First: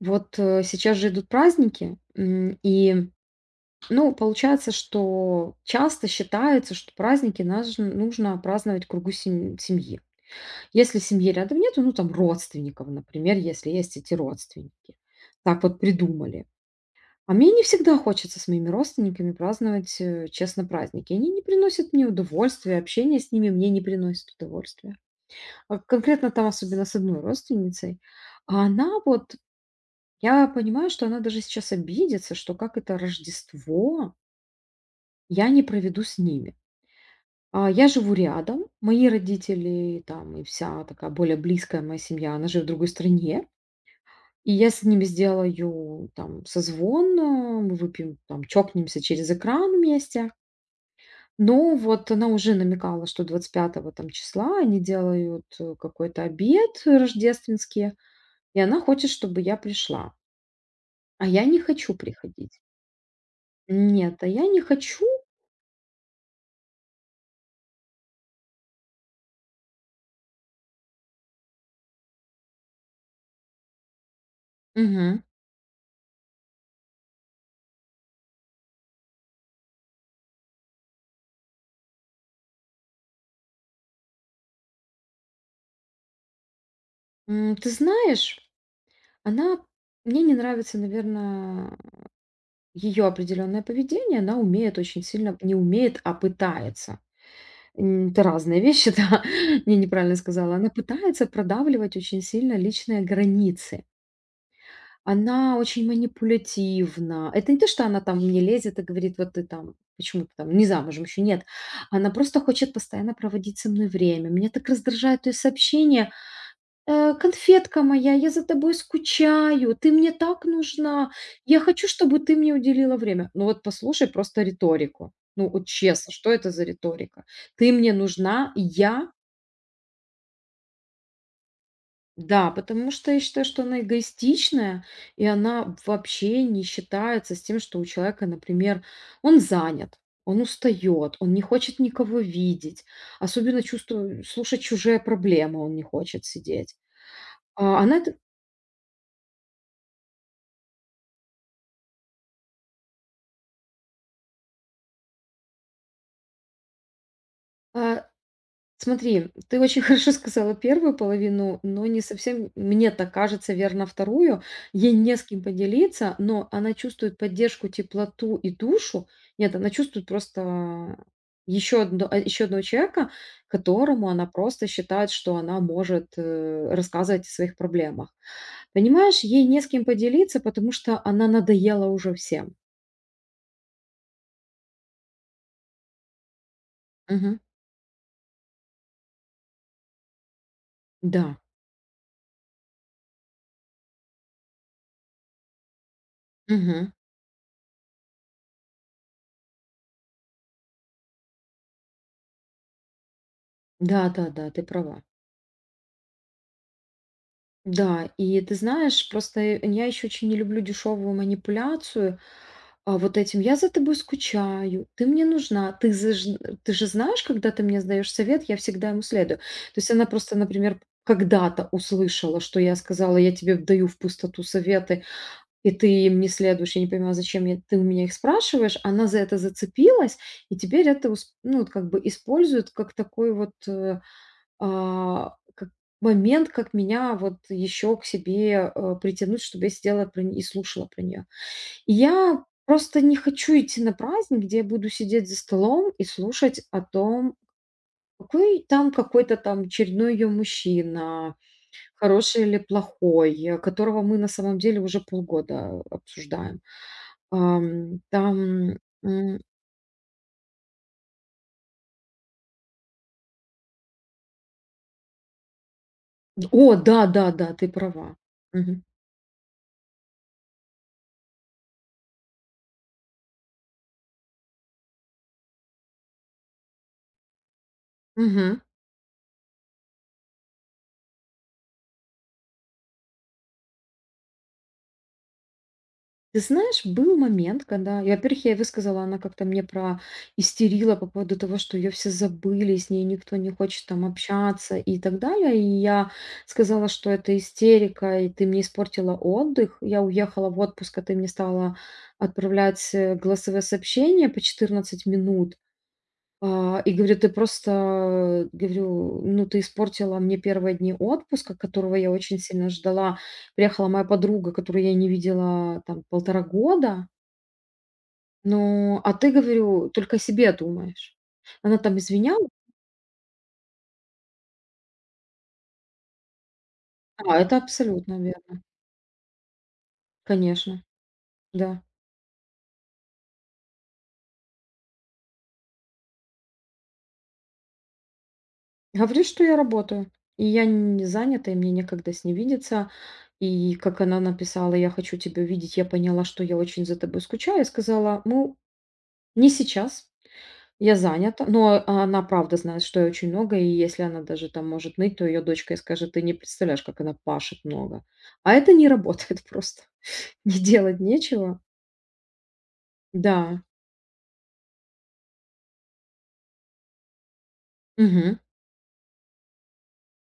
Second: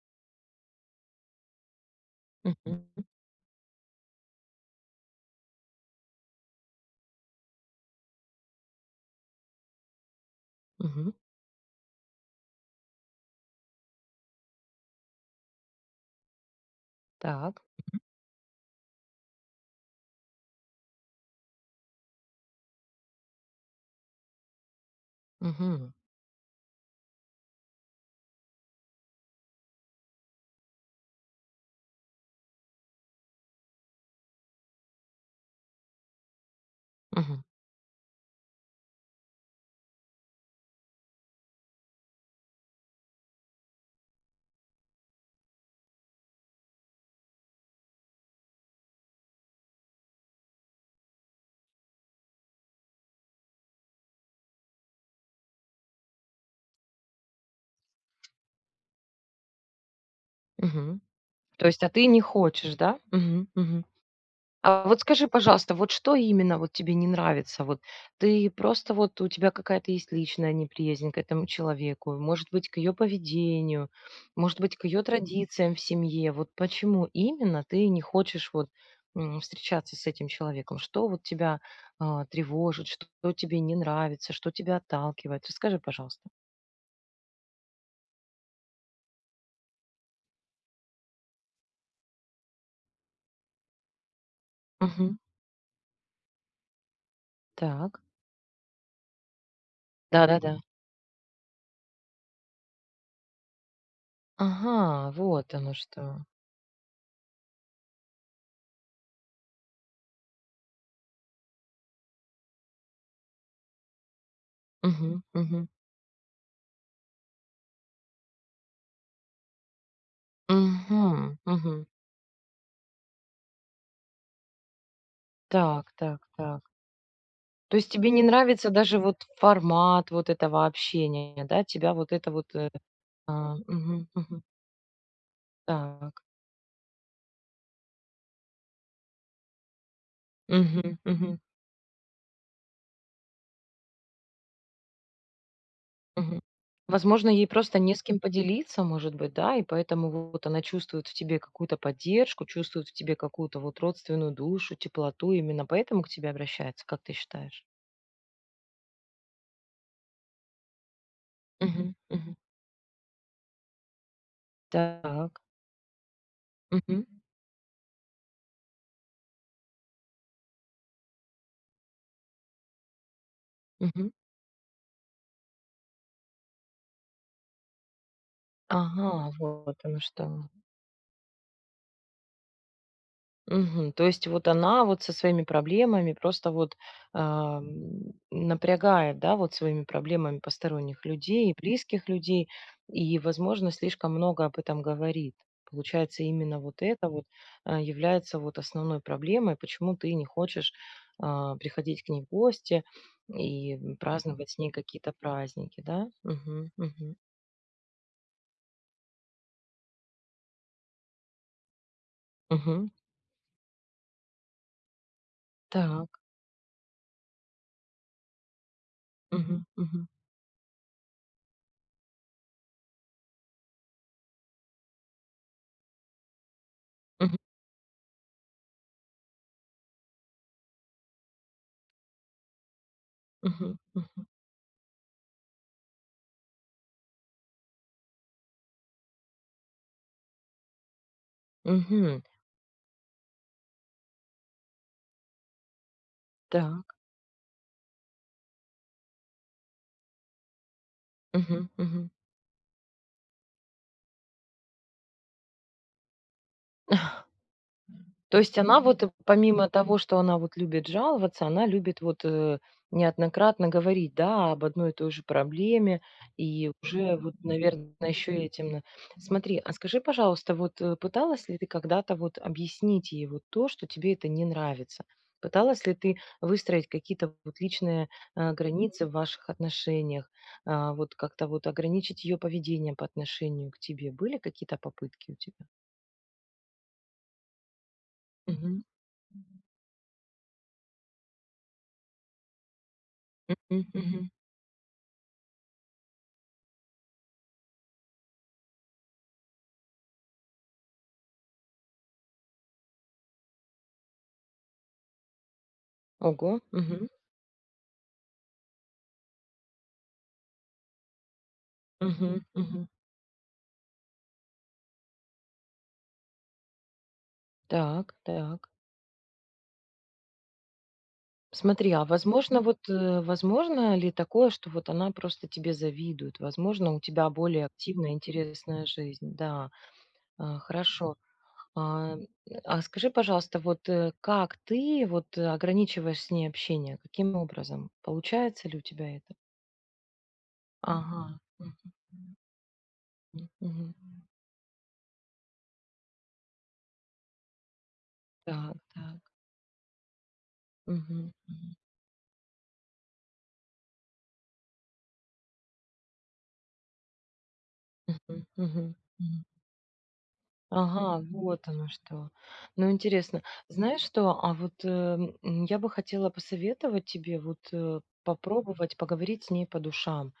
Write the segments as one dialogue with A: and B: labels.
A: Вот, сейчас же идут праздники,
B: Мгм,
A: и, ну, получается, что часто считается, что праздники наж нужно праздновать в кругу семьи. Если
B: мгм.
A: семьи рядом нету, ну, там родственников, например, если есть эти родственники. Так вот придумали. А мне не
B: Так.
A: всегда хочется с моими родственниками праздновать, честно, праздники. Они не приносят мне удовольствия, общение с ними мне не приносит удовольствия. А
B: Мгм,
A: конкретно там, особенно с одной родственницей, а она вот я понимаю, что она даже сейчас обидится, что как это Рождество я не проведу с ними.
B: мгм,
A: А, я живу рядом, мои родители там и вся такая более близкая моя семья, она живет в другой стране. И я с ними сделаю там созвон, мы выпьем, там чокнемся через экран вместе. Но вот она уже намекала, что 25-го там числа они делают какой-то обед рождественский, и она хочет, чтобы я пришла.
B: мгм.
A: А я не
B: То есть, а
A: хочу
B: ты не
A: приходить.
B: хочешь, да? Мгм, мгм.
A: Нет, а я не
B: А вот
A: хочу.
B: скажи, пожалуйста, вот что именно вот тебе не нравится? Вот ты просто вот у тебя какая-то есть личная неприязнь к этому человеку, может быть, к ее поведению, может быть, к ее
A: Мгм.
B: традициям в семье. Вот почему именно ты не хочешь вот встречаться с этим человеком? Что вот тебя тревожит, что тебе не нравится, что тебя отталкивает? Расскажи, пожалуйста.
A: Ты знаешь, она мне не нравится, наверное, ее определенное поведение. Она умеет очень
B: Мгм.
A: сильно не умеет, а пытается.
B: Так.
A: Это разные вещи, да. Я неправильно
B: Да-да-да.
A: сказала. Она пытается продавливать очень сильно личные границы.
B: Ага, вот
A: Она
B: оно
A: очень
B: что.
A: манипулятивна. Это не то, что она там мне лезет и говорит: "Вот ты там почему ты там не замужем еще?" Нет. Она просто хочет постоянно проводить со мной время. Меня так
B: Мгм,
A: раздражают ее
B: мгм.
A: сообщения. "Конфетка моя, я за тобой скучаю, ты мне так нужна,
B: Мгм,
A: я
B: мгм.
A: хочу, чтобы ты мне уделила время". Ну вот послушай просто риторику. Ну вот
B: Так,
A: честно,
B: так,
A: что это за
B: так.
A: риторика? "Ты
B: То есть
A: мне
B: тебе не
A: нужна",
B: нравится даже
A: "я"?
B: вот формат вот этого общения, да? Тебя вот это
A: Да,
B: вот.
A: потому что я считаю, что она
B: Мгм, мгм.
A: эгоистичная, и она
B: Так.
A: вообще не считается с тем, что у человека, например, он занят, он
B: Мгм,
A: устает, он
B: мгм,
A: не хочет никого видеть, особенно чувствую слушать чужие проблемы он не хочет
B: мгм.
A: сидеть.
B: Возможно, ей
A: А
B: просто не
A: она
B: с
A: это
B: кем поделиться, может быть, да? И поэтому вот она чувствует в тебе какую-то поддержку, чувствует в тебе какую-то вот родственную душу, теплоту, именно поэтому к тебе обращается, как ты считаешь?
A: а Смотри, ты очень хорошо сказала первую половину, но
B: Мгм,
A: не
B: мгм.
A: совсем, мне так кажется, верно вторую. Ей не с кем
B: Так.
A: поделиться, но она
B: Мгм,
A: чувствует поддержку, теплоту и душу. Нет, она чувствует просто еще одного человека, которому
B: мгм.
A: она просто считает, что она может рассказывать о своих проблемах. Понимаешь,
B: Ага,
A: ей не с
B: вот
A: кем
B: оно что.
A: поделиться, потому что она надоела уже всем.
B: Мгм. То есть вот она вот со своими проблемами просто вот,
A: Мгм.
B: напрягает, да, вот своими проблемами посторонних
A: Да.
B: людей, близких людей, и, возможно, слишком много об этом говорит. Получается, именно вот
A: Мгм.
B: это вот, является вот основной проблемой, почему ты не хочешь, приходить к ней в гости и,
A: Да, да, да,
B: праздновать с
A: ты
B: ней
A: права.
B: какие-то праздники, да? Мгм, мгм,
A: Да, и ты знаешь, просто я еще очень не люблю дешевую манипуляцию,
B: мгм.
A: вот этим: "Я за тобой скучаю, ты мне нужна, ты
B: Так.
A: заж ты же знаешь, когда ты мне сдаешь совет, я всегда ему следую". То
B: Мгм,
A: есть она
B: мгм.
A: просто, например, когда-то услышала, что я сказала: "Я тебе даю в пустоту советы, и ты им не следуешь. Я не понимаю, зачем я ты у меня их спрашиваешь". Она за это зацепилась, и теперь это ус ну, вот как бы использует как такой вот,
B: Мгм, мгм,
A: как момент, как меня вот еще к себе, притянуть, чтобы я сидела про не и слушала про нее. И
B: мгм.
A: я просто не хочу идти на праздник, где я буду сидеть за столом и слушать о
B: Так.
A: том, какой там какой-то там очередной ее мужчина,
B: Мгм, мгм.
A: хороший или плохой, которого мы на самом деле уже полгода обсуждаем. Ам,
B: То есть
A: там,
B: она вот,
A: м
B: помимо того, что она вот любит жаловаться, она любит вот, неоднократно говорить, да, об одной и той же проблеме. И
A: О да,
B: уже
A: да,
B: вот,
A: да, ты
B: наверное,
A: права.
B: еще и этим на Смотри, а скажи, пожалуйста, вот, пыталась ли ты когда-то вот объяснить ей вот то, что тебе это не нравится? Пыталась ли ты выстроить какие-то вот личные,
A: Мгм.
B: границы в ваших отношениях? Вот как-то вот ограничить ее поведение по отношению к тебе? Были какие-то попытки у тебя?
A: Ты знаешь, был момент, когда, и, во-первых, я ей
B: Мгм.
A: высказала, она как-то мне про истерила по поводу того, что ее все забыли, с ней никто не хочет там
B: Мгм.
A: общаться и так далее. И я сказала, что это истерика, и ты мне испортила отдых. Я уехала в отпуск, а ты мне стала отправлять голосовые сообщения по 14 минут.
B: Ого,
A: А, и
B: мгм,
A: говорю: "Ты просто, говорю, ну, ты испортила мне первые дни отпуска, которого я очень
B: мгм,
A: сильно
B: мгм.
A: ждала". Приехала моя подруга, которую я не видела там полтора года.
B: Так, так.
A: Ну, а ты, говорю, только о себе думаешь. Она
B: Смотри,
A: там
B: а
A: извинялась.
B: возможно, вот, возможно ли такое, что вот она просто тебе завидует? Возможно, у тебя
A: А, это
B: более активная,
A: абсолютно верно.
B: интересная жизнь. Да,
A: Конечно,
B: хорошо.
A: да.
B: А, а скажи, пожалуйста, вот как ты вот ограничиваешь с ней общение? Каким образом? Получается ли у тебя
A: Говорю,
B: это?
A: что я работаю, и я не
B: Ага.
A: занята, и мне
B: Мгм,
A: некогда с ней видеться. И
B: мгм.
A: как она написала: "Я хочу тебя видеть, я поняла, что я очень за тобой скучаю". Я сказала: "Ну,
B: Так, так.
A: не сейчас". Я
B: Мгм,
A: занята, но она правда знает, что я очень много, и если она даже там может ныть, то ее дочка ей скажет: "Ты не представляешь, как она пашет много".
B: мгм,
A: А это
B: мгм,
A: не работает
B: мгм.
A: просто. Не делать
B: Ага,
A: нечего.
B: вот оно что. Ну, интересно.
A: Да.
B: Знаешь что, а вот, я бы хотела посоветовать тебе вот,
A: Мгм.
B: попробовать поговорить с ней по душам.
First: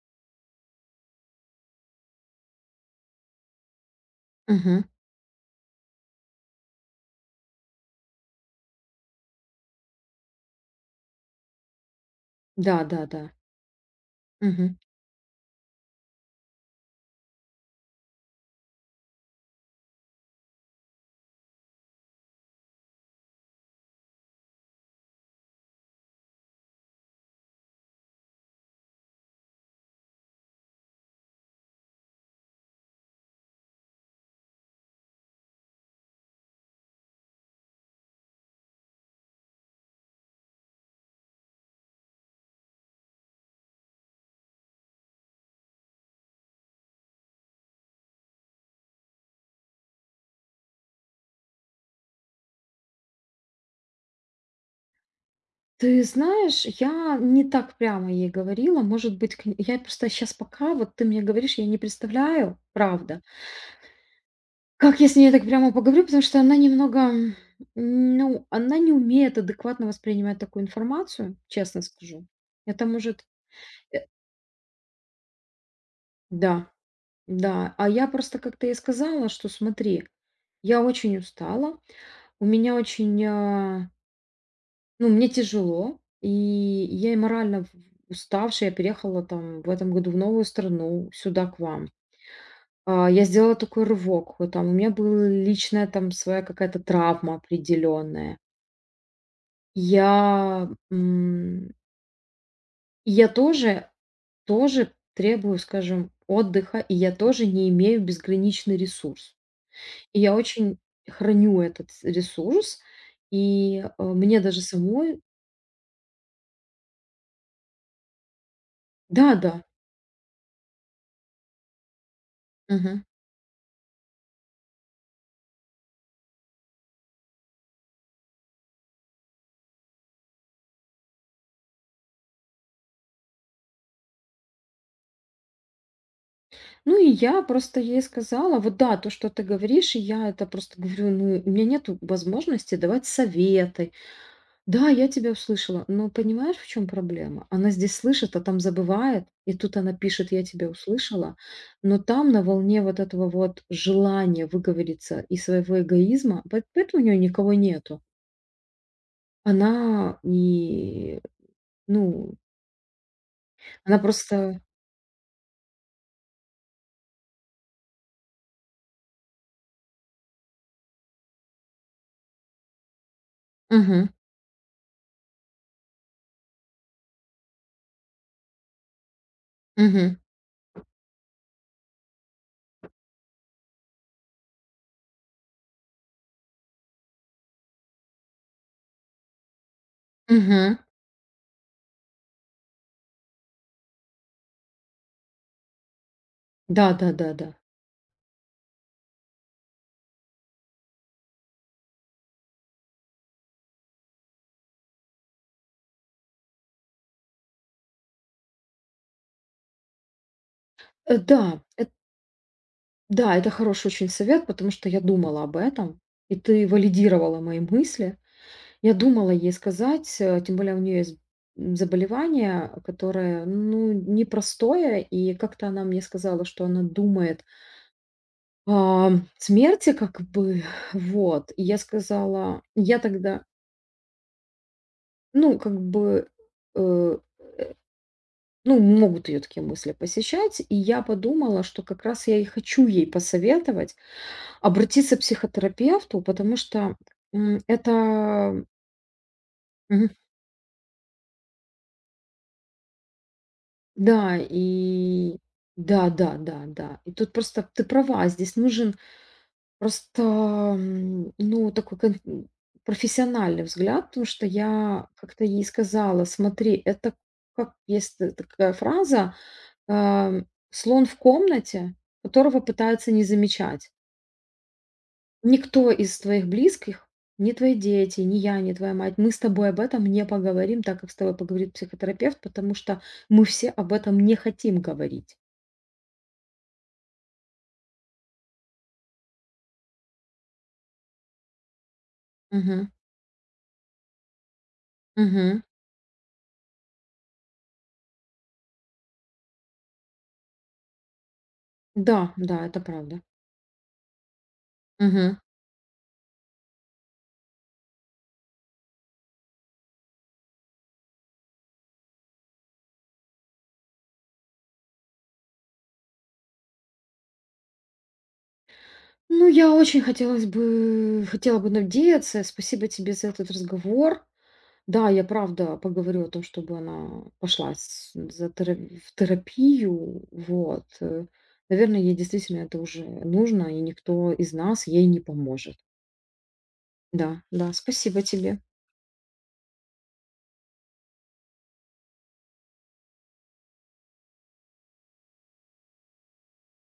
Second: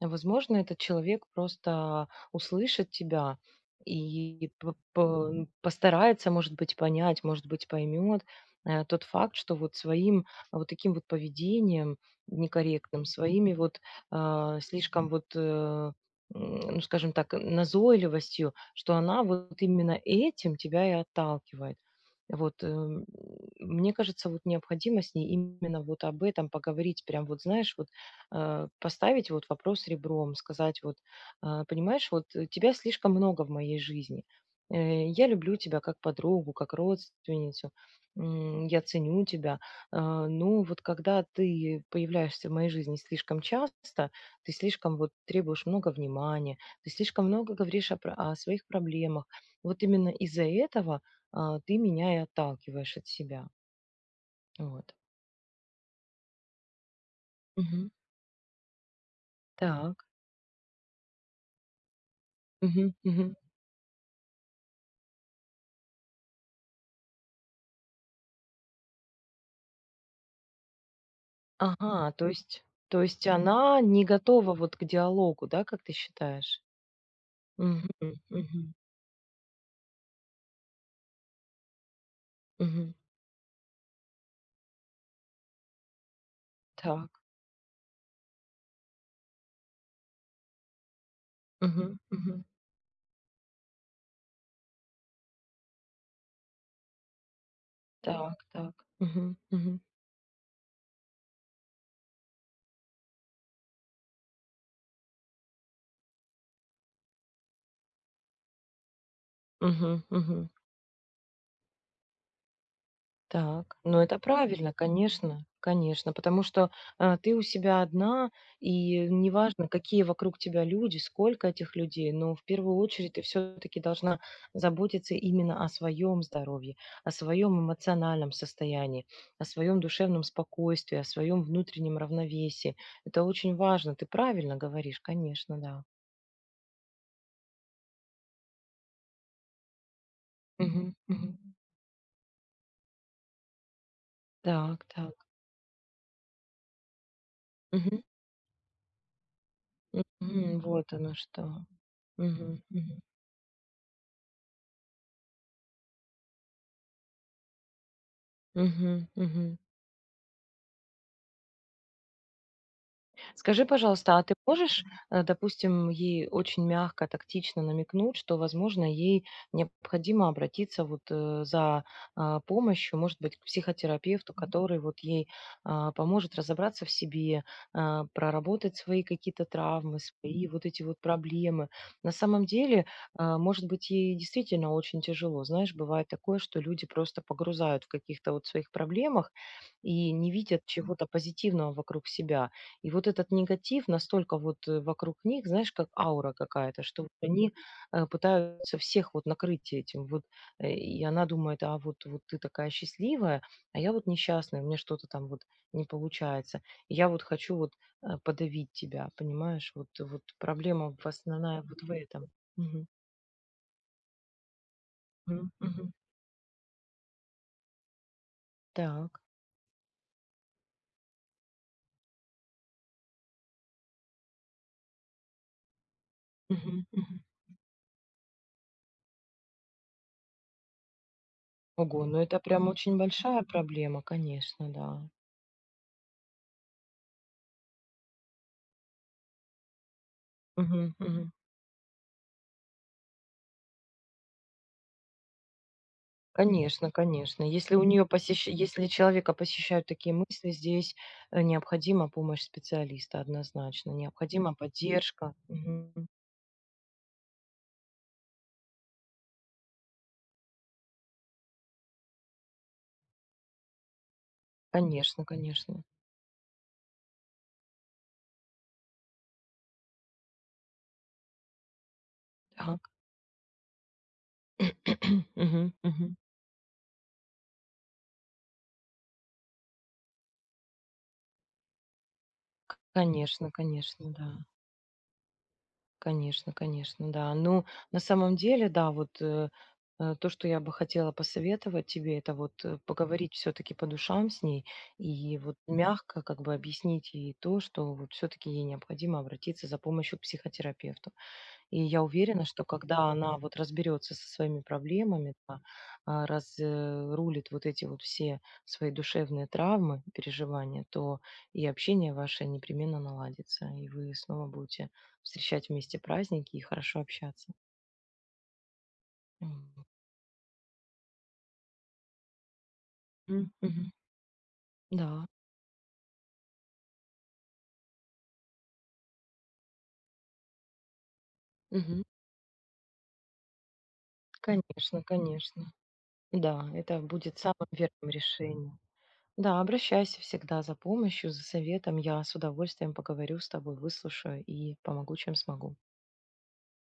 B: Возможно, этот человек просто услышит тебя и
A: Мгм.
B: постарается, может быть, понять, может быть, поймет тот факт, что вот своим вот таким вот поведением некорректным,
A: Да-да-да.
B: своими вот
A: Мгм.
B: слишком вот, ну, скажем так, назойливостью, что она вот именно этим тебя и отталкивает. Вот, мне кажется, вот необходимо с ней именно вот об этом поговорить, прям вот, знаешь, вот поставить вот вопрос ребром, сказать вот, понимаешь, вот тебя слишком много в моей жизни. Я люблю тебя как подругу, как родственницу, я ценю тебя. Но вот когда ты появляешься в моей жизни слишком часто, ты слишком вот требуешь много внимания, ты слишком много говоришь о своих проблемах. Вот именно из-за этого ты меня и отталкиваешь от себя. Вот.
A: Ты знаешь, я не так
B: Мгм.
A: прямо ей говорила. Может быть, к я
B: Так.
A: просто сейчас пока вот ты мне говоришь, я не представляю,
B: Мгм.
A: правда.
B: Мгм.
A: Как я с ней так прямо поговорю, потому что она немного, ну, она не умеет адекватно воспринимать такую информацию, честно
B: Ага,
A: скажу.
B: то есть
A: Это
B: то
A: может
B: есть она
A: э,
B: не готова вот к диалогу, да, как ты считаешь?
A: да, да. А я
B: Мгм,
A: просто как-то ей
B: мгм,
A: сказала, что смотри, я очень устала, у меня
B: мгм.
A: очень, ну, мне тяжело, и я и
B: Так.
A: морально уставшая, я переехала там в этом году в новую страну, сюда к вам.
B: Мгм, мгм.
A: А, я сделала такой рывок, вот там у меня была личная там своя какая-то травма
B: Так,
A: определенная.
B: так. Мгм, мгм.
A: Я, м, и я тоже, требую, скажем, отдыха, и я тоже не имею безграничный ресурс.
B: Мгм,
A: И я
B: мгм.
A: очень храню этот ресурс,
B: Так,
A: и
B: ну это
A: мне даже
B: правильно,
A: самой.
B: конечно, конечно, потому что ты у себя одна, и
A: Да, да.
B: неважно, какие вокруг тебя люди, сколько этих людей, но в первую
A: Мгм.
B: очередь ты все-таки должна заботиться именно о своем здоровье, о своем эмоциональном состоянии, о своем душевном спокойствии, о своем внутреннем равновесии. Это очень важно, ты правильно говоришь, конечно, да.
A: Ну и я просто ей сказала, вот да, то, что ты говоришь, и я это просто
B: Мгм,
A: говорю,
B: мгм.
A: ну, у меня нет возможности давать советы.
B: Так,
A: Да, я
B: так.
A: тебя услышала, но понимаешь, в чем проблема? Она здесь
B: Мгм,
A: слышит, а там забывает, и тут она пишет: "Я
B: мгм.
A: тебя
B: Вот оно
A: услышала",
B: что.
A: но там на
B: Мгм,
A: волне
B: мгм.
A: вот этого вот желания выговориться и своего эгоизма, поэтому у нее никого нету.
B: Мгм, мгм.
A: Она не ну,
B: Скажи,
A: она
B: пожалуйста, а ты
A: просто
B: можешь, допустим, ей очень мягко, тактично намекнуть, что, возможно, ей необходимо обратиться вот за помощью, может быть, к
A: Мгм,
B: психотерапевту, который вот ей поможет разобраться в себе, проработать свои какие-то травмы,
A: мгм,
B: свои вот эти вот проблемы. На самом деле, может быть, ей действительно очень тяжело. Знаешь, бывает такое, что люди просто погрузают в каких-то вот своих проблемах и не видят
A: мгм.
B: чего-то позитивного вокруг себя. И вот этот негатив настолько вот вокруг них, знаешь, как аура какая-то, что вот
A: Да-да-да-да.
B: они пытаются всех вот накрыть этим. Вот, и она думает, а вот, вот ты такая счастливая, а я вот несчастная, у меня что-то там вот не получается. И я вот хочу вот подавить тебя, понимаешь? Вот, вот проблема
A: Да,
B: основная вот
A: эт
B: в этом. Мгм.
A: да, это хороший очень совет, потому что я думала
B: Мгм.
A: об
B: Мгм.
A: этом, и ты валидировала мои мысли. Я
B: Так.
A: думала ей сказать, тем более у нее есть заболевание, которое, ну, непростое, и как-то она мне сказала, что она
B: Мгм. Мгм.
A: думает о смерти, как бы, вот. И я
B: Ого, ну это
A: сказала,
B: прям очень
A: я тогда,
B: большая проблема, конечно, да.
A: ну, как бы, э, ну, могут ее такие мысли посещать, и
B: Мгм.
A: я
B: Мгм.
A: подумала, что как раз я и хочу ей посоветовать обратиться к психотерапевту, потому
B: Конечно,
A: что
B: конечно.
A: м,
B: Если у нее посещ
A: это,
B: если человека посещают
A: мгм.
B: такие мысли, здесь, необходима помощь специалиста однозначно,
A: Да,
B: необходима поддержка.
A: и
B: Мгм.
A: да, да, да, да. И тут просто ты права, здесь нужен просто, ну, такой профессиональный взгляд, потому что я
B: Конечно,
A: как-то ей
B: конечно.
A: сказала, смотри, это как есть такая фраза, а, слон в комнате, которого
B: Так.
A: пытаются не замечать.
B: Мгм,
A: Никто
B: мгм.
A: из твоих близких, ни твои дети, ни я, ни твоя мать, мы с тобой об этом не поговорим, так как с тобой поговорит психотерапевт, потому что мы
B: Конечно,
A: все об
B: конечно,
A: этом не
B: да.
A: хотим говорить.
B: Конечно, конечно, да. Ну, на самом деле, да, вот то, что я бы хотела посоветовать тебе, это вот
A: Мгм.
B: поговорить все-таки по душам с ней и вот
A: Мгм.
B: мягко как бы объяснить ей то, что вот все-таки ей необходимо обратиться за помощью к психотерапевту. И я
A: Да,
B: уверена, что
A: да, это
B: когда
A: правда.
B: она вот разберется со своими проблемами,
A: Мгм.
B: да, разрулит вот эти вот все свои душевные травмы, переживания, то и общение ваше непременно наладится, и вы снова будете встречать вместе праздники и хорошо общаться.
A: Ну,
B: М.
A: я очень хотелось бы хотела бы надеяться. Спасибо тебе за этот
B: М, мгм.
A: разговор. Да, я
B: Да,
A: правда поговорю о том, чтобы она пошла с за тера в терапию. Вот, Наверное,
B: мгм.
A: ей действительно это уже нужно, и никто из нас
B: Конечно,
A: ей не
B: конечно.
A: поможет.
B: Да, это будет
A: Да,
B: самым
A: да,
B: верным
A: спасибо тебе.
B: решением. Да, обращайся всегда за помощью, за советом. Я с удовольствием поговорю с тобой, выслушаю и помогу, чем смогу.